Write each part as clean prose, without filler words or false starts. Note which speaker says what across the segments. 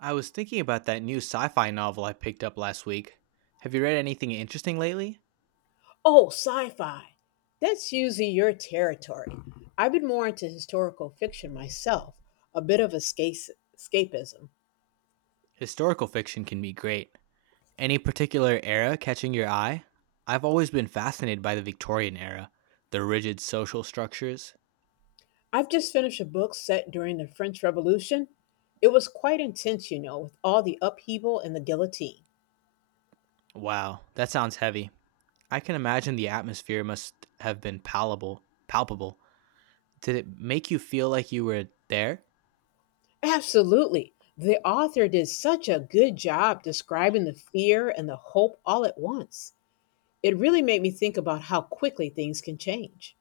Speaker 1: I was thinking about that new sci fi novel I picked up last week. Have you read anything interesting lately?
Speaker 2: Oh, sci-fi. That's usually your territory. I've been more into historical fiction myself, a bit of escapism.
Speaker 1: Historical fiction can be great. Any particular era catching your eye? I've always been fascinated by the Victorian era, the rigid social structures.
Speaker 2: I've just finished a book set during the French Revolution. It was quite intense, you know, with all the upheaval and the guillotine.
Speaker 1: Wow, that sounds heavy. I can imagine the atmosphere must have been palpable. Did it make you feel like you were there?
Speaker 2: Absolutely. The author did such a good job describing the fear and the hope all at once. It really made me think about how quickly things can change.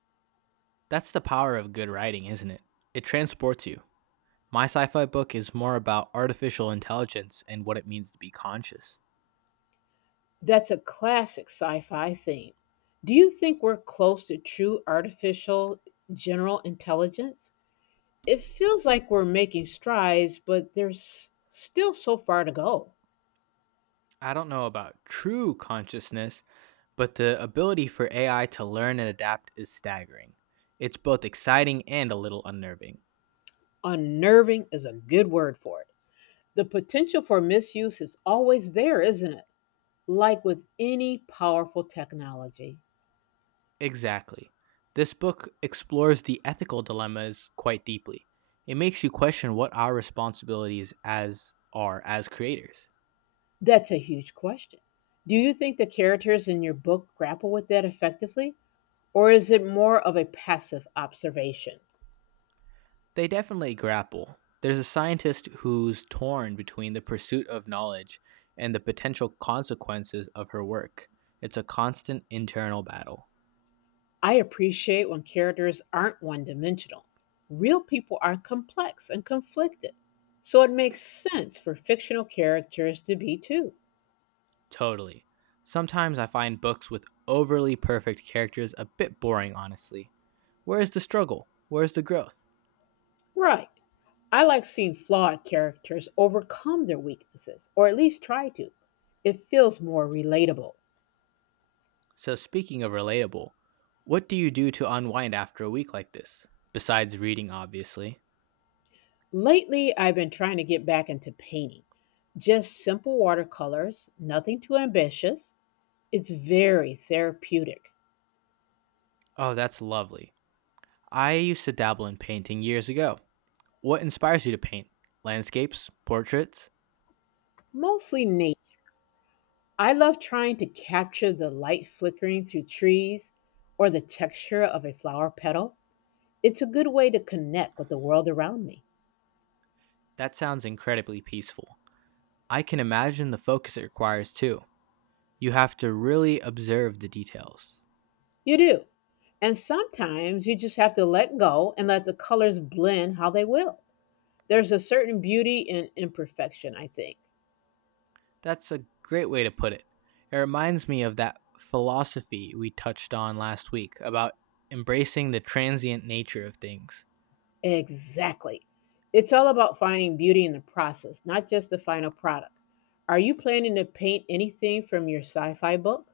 Speaker 1: That's the power of good writing, isn't it? It transports you. My sci fi book is more about artificial intelligence and what it means to be conscious.
Speaker 2: That's a classic sci fi theme. Do you think we're close to true artificial general intelligence? It feels like we're making strides, but there's still so far to go.
Speaker 1: I don't know about true consciousness, but the ability for AI to learn and adapt is staggering. It's both exciting and a little unnerving.
Speaker 2: Unnerving is a good word for it. The potential for misuse is always there, isn't it? Like with any powerful technology.
Speaker 1: Exactly. This book explores the ethical dilemmas quite deeply. It makes you question what our responsibilities as are as creators.
Speaker 2: That's a huge question. Do you think the characters in your book grapple with that effectively, or is it more of a passive observation?
Speaker 1: They definitely grapple. There's a scientist who's torn between the pursuit of knowledge and the potential consequences of her work. It's a constant internal battle.
Speaker 2: I appreciate when characters aren't one dimensional. Real people are complex and conflicted, so it makes sense for fictional characters to be too.
Speaker 1: Totally. Sometimes I find books with overly perfect characters a bit boring, honestly. Where is the struggle? Where is the growth?
Speaker 2: Right. I like seeing flawed characters overcome their weaknesses, or at least try to. It feels more relatable.
Speaker 1: So, speaking of relatable, what do you do to unwind after a week like this? Besides reading, obviously.
Speaker 2: Lately, I've been trying to get back into painting. Just simple watercolors, nothing too ambitious. It's very therapeutic,
Speaker 1: Oh, that's lovely. I used to dabble in painting years ago. What inspires you to paint? Landscapes? Portraits?
Speaker 2: mostly nature. I love trying to capture the light flickering through trees or the texture of a flower petal. It's a good way to connect with the world around me.
Speaker 1: That sounds incredibly peaceful. I can imagine the focus it requires too. You have to really observe the details.
Speaker 2: You do. And sometimes you just have to let go and let the colors blend how they will. There's a certain beauty in imperfection, I think.
Speaker 1: That's a great way to put it. It reminds me of that philosophy we touched on last week about embracing the transient nature of things.
Speaker 2: Exactly. It's all about finding beauty in the process, not just the final product. Are you planning to paint anything from your sci fi book?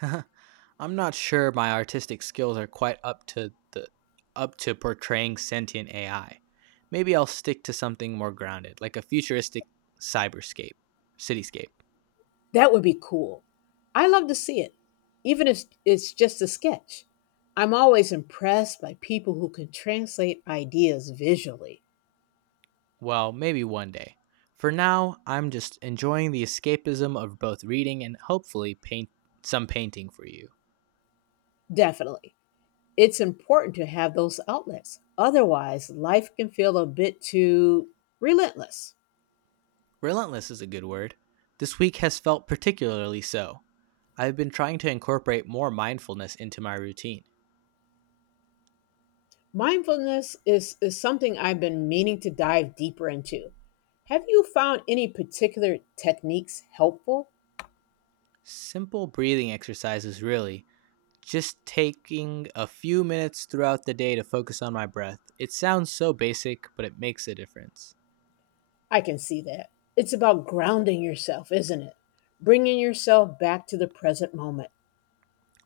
Speaker 1: I'm not sure my artistic skills are quite up to portraying sentient AI. Maybe I'll stick to something more grounded, like a futuristic cyberscape, cityscape.
Speaker 2: That would be cool. I love to see it, even if it's just a sketch. I'm always impressed by people who can translate ideas visually.
Speaker 1: Well, maybe one day. For now, I'm just enjoying the escapism of both reading and hopefully paint some painting for you.
Speaker 2: Definitely. It's important to have those outlets. Otherwise, life can feel a bit too relentless.
Speaker 1: Relentless is a good word. This week has felt particularly so. I've been trying to incorporate more mindfulness into my routine.
Speaker 2: Mindfulness is something I've been meaning to dive deeper into. Have you found any particular techniques helpful?
Speaker 1: Simple breathing exercises, really, just taking a few minutes throughout the day to focus on my breath. It sounds so basic, but it makes a difference.
Speaker 2: I can see that. It's about grounding yourself, isn't it? Bringing yourself back to the present moment.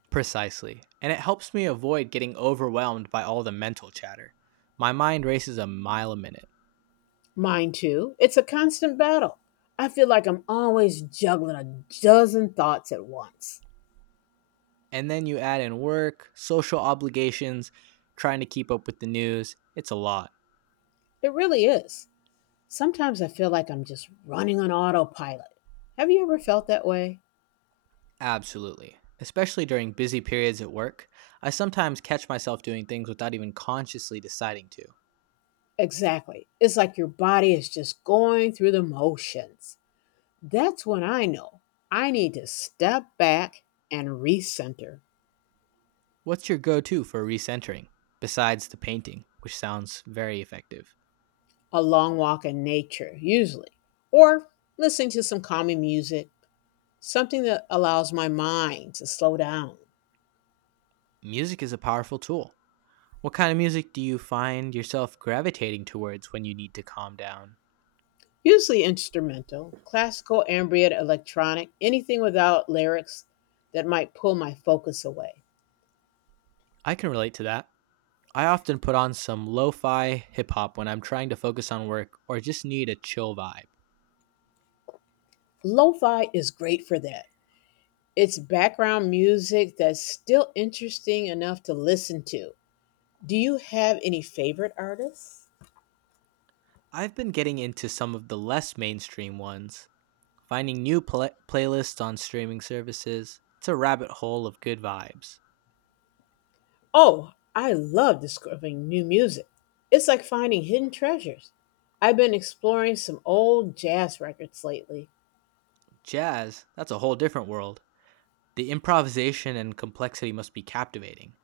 Speaker 1: Precisely. And it helps me avoid getting overwhelmed by all the mental chatter. My mind races a mile a minute.
Speaker 2: Mine too. It's a constant battle. I feel like I'm always juggling a dozen thoughts at once.
Speaker 1: And then you add in work, social obligations, trying to keep up with the news. It's a lot.
Speaker 2: It really is. Sometimes I feel like I'm just running on autopilot. Have you ever felt that way?
Speaker 1: Absolutely. Especially during busy periods at work, I sometimes catch myself doing things without even consciously deciding to.
Speaker 2: Exactly. It's like your body is just going through the motions. That's when I know I need to step back and recenter.
Speaker 1: What's your go to for recentering, besides the painting, which sounds very effective?
Speaker 2: A long walk in nature, usually, or listening to some calming music, something that allows my mind to slow down.
Speaker 1: Music is a powerful tool. What kind of music do you find yourself gravitating towards when you need to calm down?
Speaker 2: Usually instrumental, classical, ambient, electronic, anything without lyrics that might pull my focus away.
Speaker 1: I can relate to that. I often put on some lo fi hip hop when I'm trying to focus on work or just need a chill vibe.
Speaker 2: Lo fi is great for that. It's background music that's still interesting enough to listen to. Do you have any favorite artists?
Speaker 1: I've been getting into some of the less mainstream ones, finding new playlists on streaming services. It's a rabbit hole of good vibes.
Speaker 2: Oh, I love discovering new music. It's like finding hidden treasures. I've been exploring some old jazz records lately.
Speaker 1: Jazz, that's a whole different world. The improvisation and complexity must be captivating.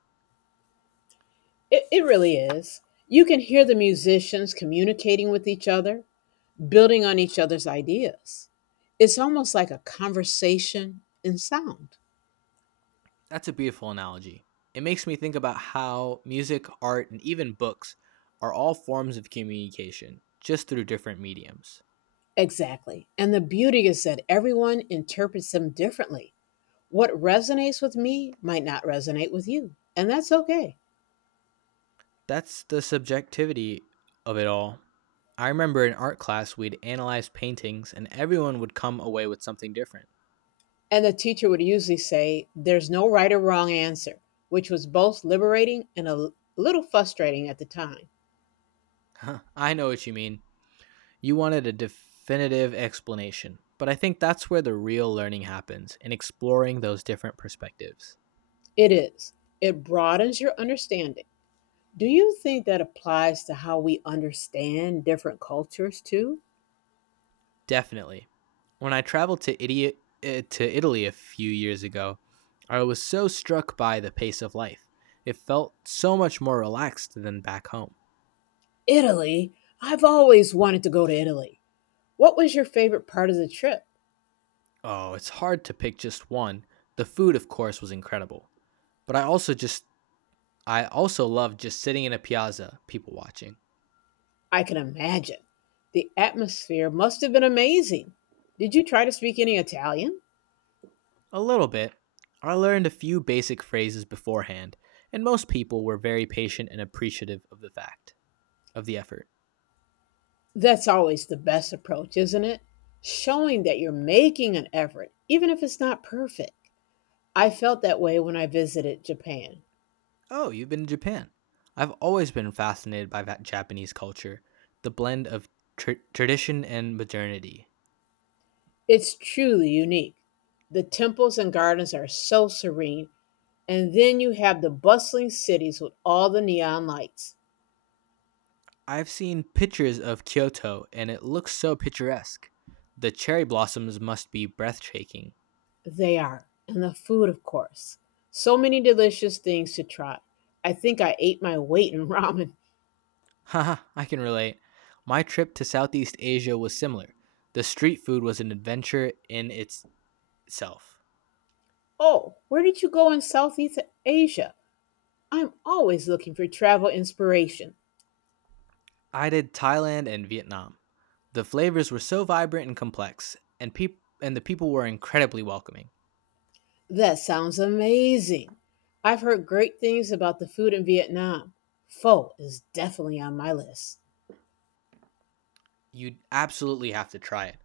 Speaker 2: It really is. You can hear the musicians communicating with each other, building on each other's ideas. It's almost like a conversation in sound.
Speaker 1: That's a beautiful analogy. It makes me think about how music, art, and even books are all forms of communication, just through different mediums.
Speaker 2: Exactly. And the beauty is that everyone interprets them differently. What resonates with me might not resonate with you, and that's okay.
Speaker 1: That's the subjectivity of it all. I remember in art class, we'd analyze paintings, and everyone would come away with something different.
Speaker 2: And the teacher would usually say, "There's no right or wrong answer," which was both liberating and a little frustrating at the time.
Speaker 1: Huh, I know what you mean. You wanted a definitive explanation, but I think that's where the real learning happens in exploring those different perspectives.
Speaker 2: It is. It broadens your understanding. Do you think that applies to how we understand different cultures too?
Speaker 1: Definitely. When I traveled to idiot to Italy a few years ago, I was so struck by the pace of life. It felt so much more relaxed than back home.
Speaker 2: Italy? I've always wanted to go to Italy. What was your favorite part of the trip?
Speaker 1: Oh, it's hard to pick just one. The food, of course, was incredible, but I also loved just sitting in a piazza, people watching.
Speaker 2: I can imagine. The atmosphere must have been amazing. Did you try to speak any Italian?
Speaker 1: A little bit. I learned a few basic phrases beforehand, and most people were very patient and appreciative of the fact of the effort.
Speaker 2: That's always the best approach, isn't it? Showing that you're making an effort, even if it's not perfect. I felt that way when I visited Japan.
Speaker 1: Oh, you've been to Japan. I've always been fascinated by that Japanese culture, the blend of tradition and modernity.
Speaker 2: It's truly unique. The temples and gardens are so serene, and then you have the bustling cities with all the neon lights.
Speaker 1: I've seen pictures of Kyoto and it looks so picturesque. The cherry blossoms must be breathtaking.
Speaker 2: They are, and the food, of course. So many delicious things to try. I think I ate my weight in ramen.
Speaker 1: Haha, I can relate. My trip to Southeast Asia was similar. The street food was an adventure in itself.
Speaker 2: Oh, where did you go in Southeast Asia? I'm always looking for travel inspiration.
Speaker 1: I did Thailand and Vietnam. The flavors were so vibrant and complex, and and the people were incredibly welcoming.
Speaker 2: That sounds amazing. I've heard great things about the food in Vietnam. Pho is definitely on my list.
Speaker 1: You absolutely have to try it.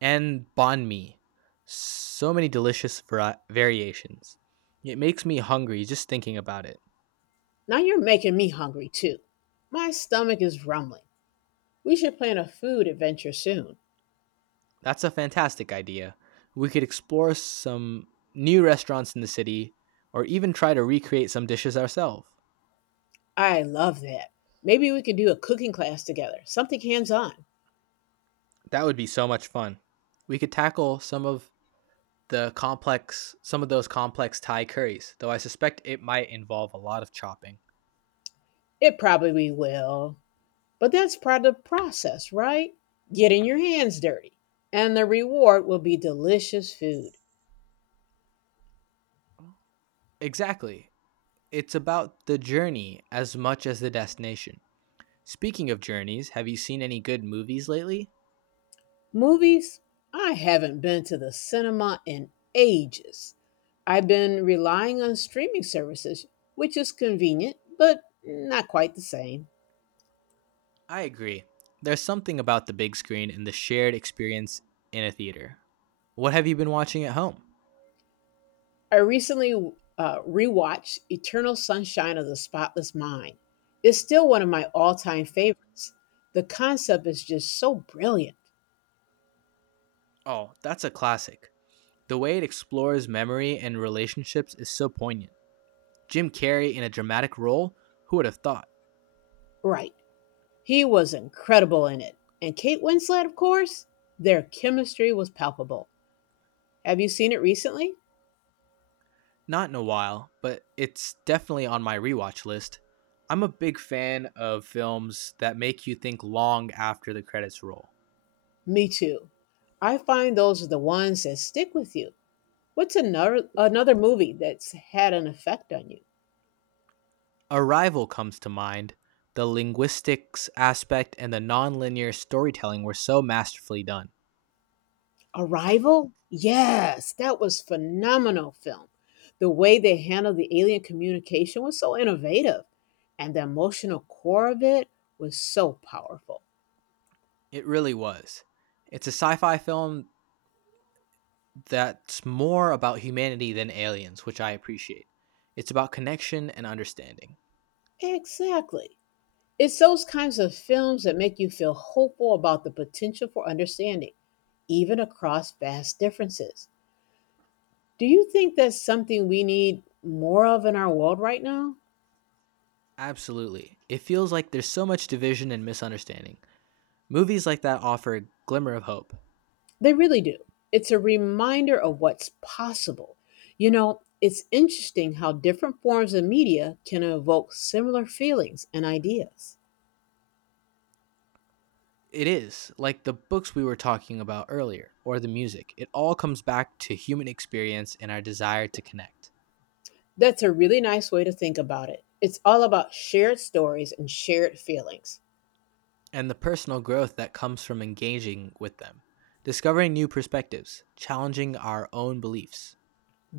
Speaker 1: And banh mi. So many delicious variations. It makes me hungry just thinking about it.
Speaker 2: Now you're making me hungry too. My stomach is rumbling. We should plan a food adventure soon.
Speaker 1: That's a fantastic idea. We could explore some new restaurants in the city or even try to recreate some dishes ourselves.
Speaker 2: I love that. Maybe we could do a cooking class together, something hands on.
Speaker 1: That would be so much fun. We could tackle some of those complex Thai curries, though I suspect it might involve a lot of chopping.
Speaker 2: It probably we will. But that's part of the process, right? Getting your hands dirty. And the reward will be delicious food.
Speaker 1: Exactly. It's about the journey as much as the destination. Speaking of journeys, have you seen any good movies lately?
Speaker 2: Movies? I haven't been to the cinema in ages. I've been relying on streaming services, which is convenient, but not quite the same.
Speaker 1: I agree. There's something about the big screen and the shared experience in a theater. What have you been watching at home?
Speaker 2: I recently rewatched Eternal Sunshine of the Spotless Mind. It's still one of my all time favorites. The concept is just so brilliant.
Speaker 1: Oh, that's a classic. The way it explores memory and relationships is so poignant. Jim Carrey in a dramatic role? Who would have thought?
Speaker 2: Right. He was incredible in it. And Kate Winslet, of course, their chemistry was palpable. Have you seen it recently?
Speaker 1: Not in a while, but it's definitely on my rewatch list. I'm a big fan of films that make you think long after the credits roll.
Speaker 2: Me too. I find those are the ones that stick with you. What's another movie that's had an effect on you?
Speaker 1: Arrival comes to mind. The linguistics aspect and the non-linear storytelling were so masterfully done.
Speaker 2: Arrival? Yes, that was phenomenal film. The way they handled the alien communication was so innovative, and the emotional core of it was so powerful.
Speaker 1: It really was. It's a sci fi film that's more about humanity than aliens, which I appreciate. It's about connection and understanding.
Speaker 2: Exactly. It's those kinds of films that make you feel hopeful about the potential for understanding, even across vast differences. Do you think that's something we need more of in our world right now?
Speaker 1: Absolutely. It feels like there's so much division and misunderstanding. Movies like that offer a glimmer of hope.
Speaker 2: They really do. It's a reminder of what's possible. You know, it's interesting how different forms of media can evoke similar feelings and ideas.
Speaker 1: It is, like the books we were talking about earlier, or the music. It all comes back to human experience and our desire to connect.
Speaker 2: That's a really nice way to think about it. It's all about shared stories and shared feelings.
Speaker 1: And the personal growth that comes from engaging with them, discovering new perspectives, challenging our own beliefs.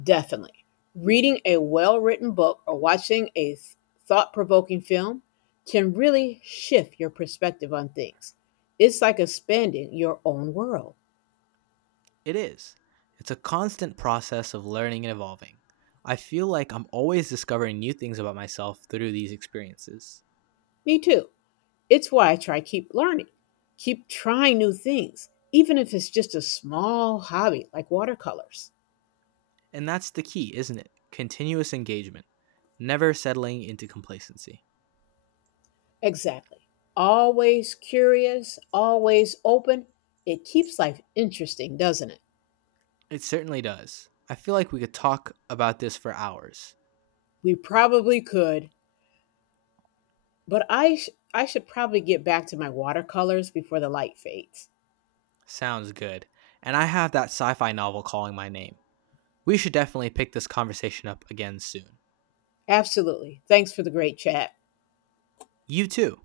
Speaker 2: Definitely. Reading a well written book or watching a thought provoking film can really shift your perspective on things. It's like expanding your own world.
Speaker 1: It is. It's a constant process of learning and evolving. I feel like I'm always discovering new things about myself through these experiences.
Speaker 2: Me too. It's why I try keep learning, keep trying new things, even if it's just a small hobby like watercolors.
Speaker 1: And that's the key, isn't it? Continuous engagement, never settling into complacency.
Speaker 2: Exactly. Always curious, always open. It keeps life interesting, doesn't it?
Speaker 1: It certainly does. I feel like we could talk about this for hours.
Speaker 2: We probably could. But I should probably get back to my watercolors before the light fades.
Speaker 1: Sounds good. And I have that sci fi novel calling my name. We should definitely pick this conversation up again soon.
Speaker 2: Absolutely. Thanks for the great chat.
Speaker 1: You too.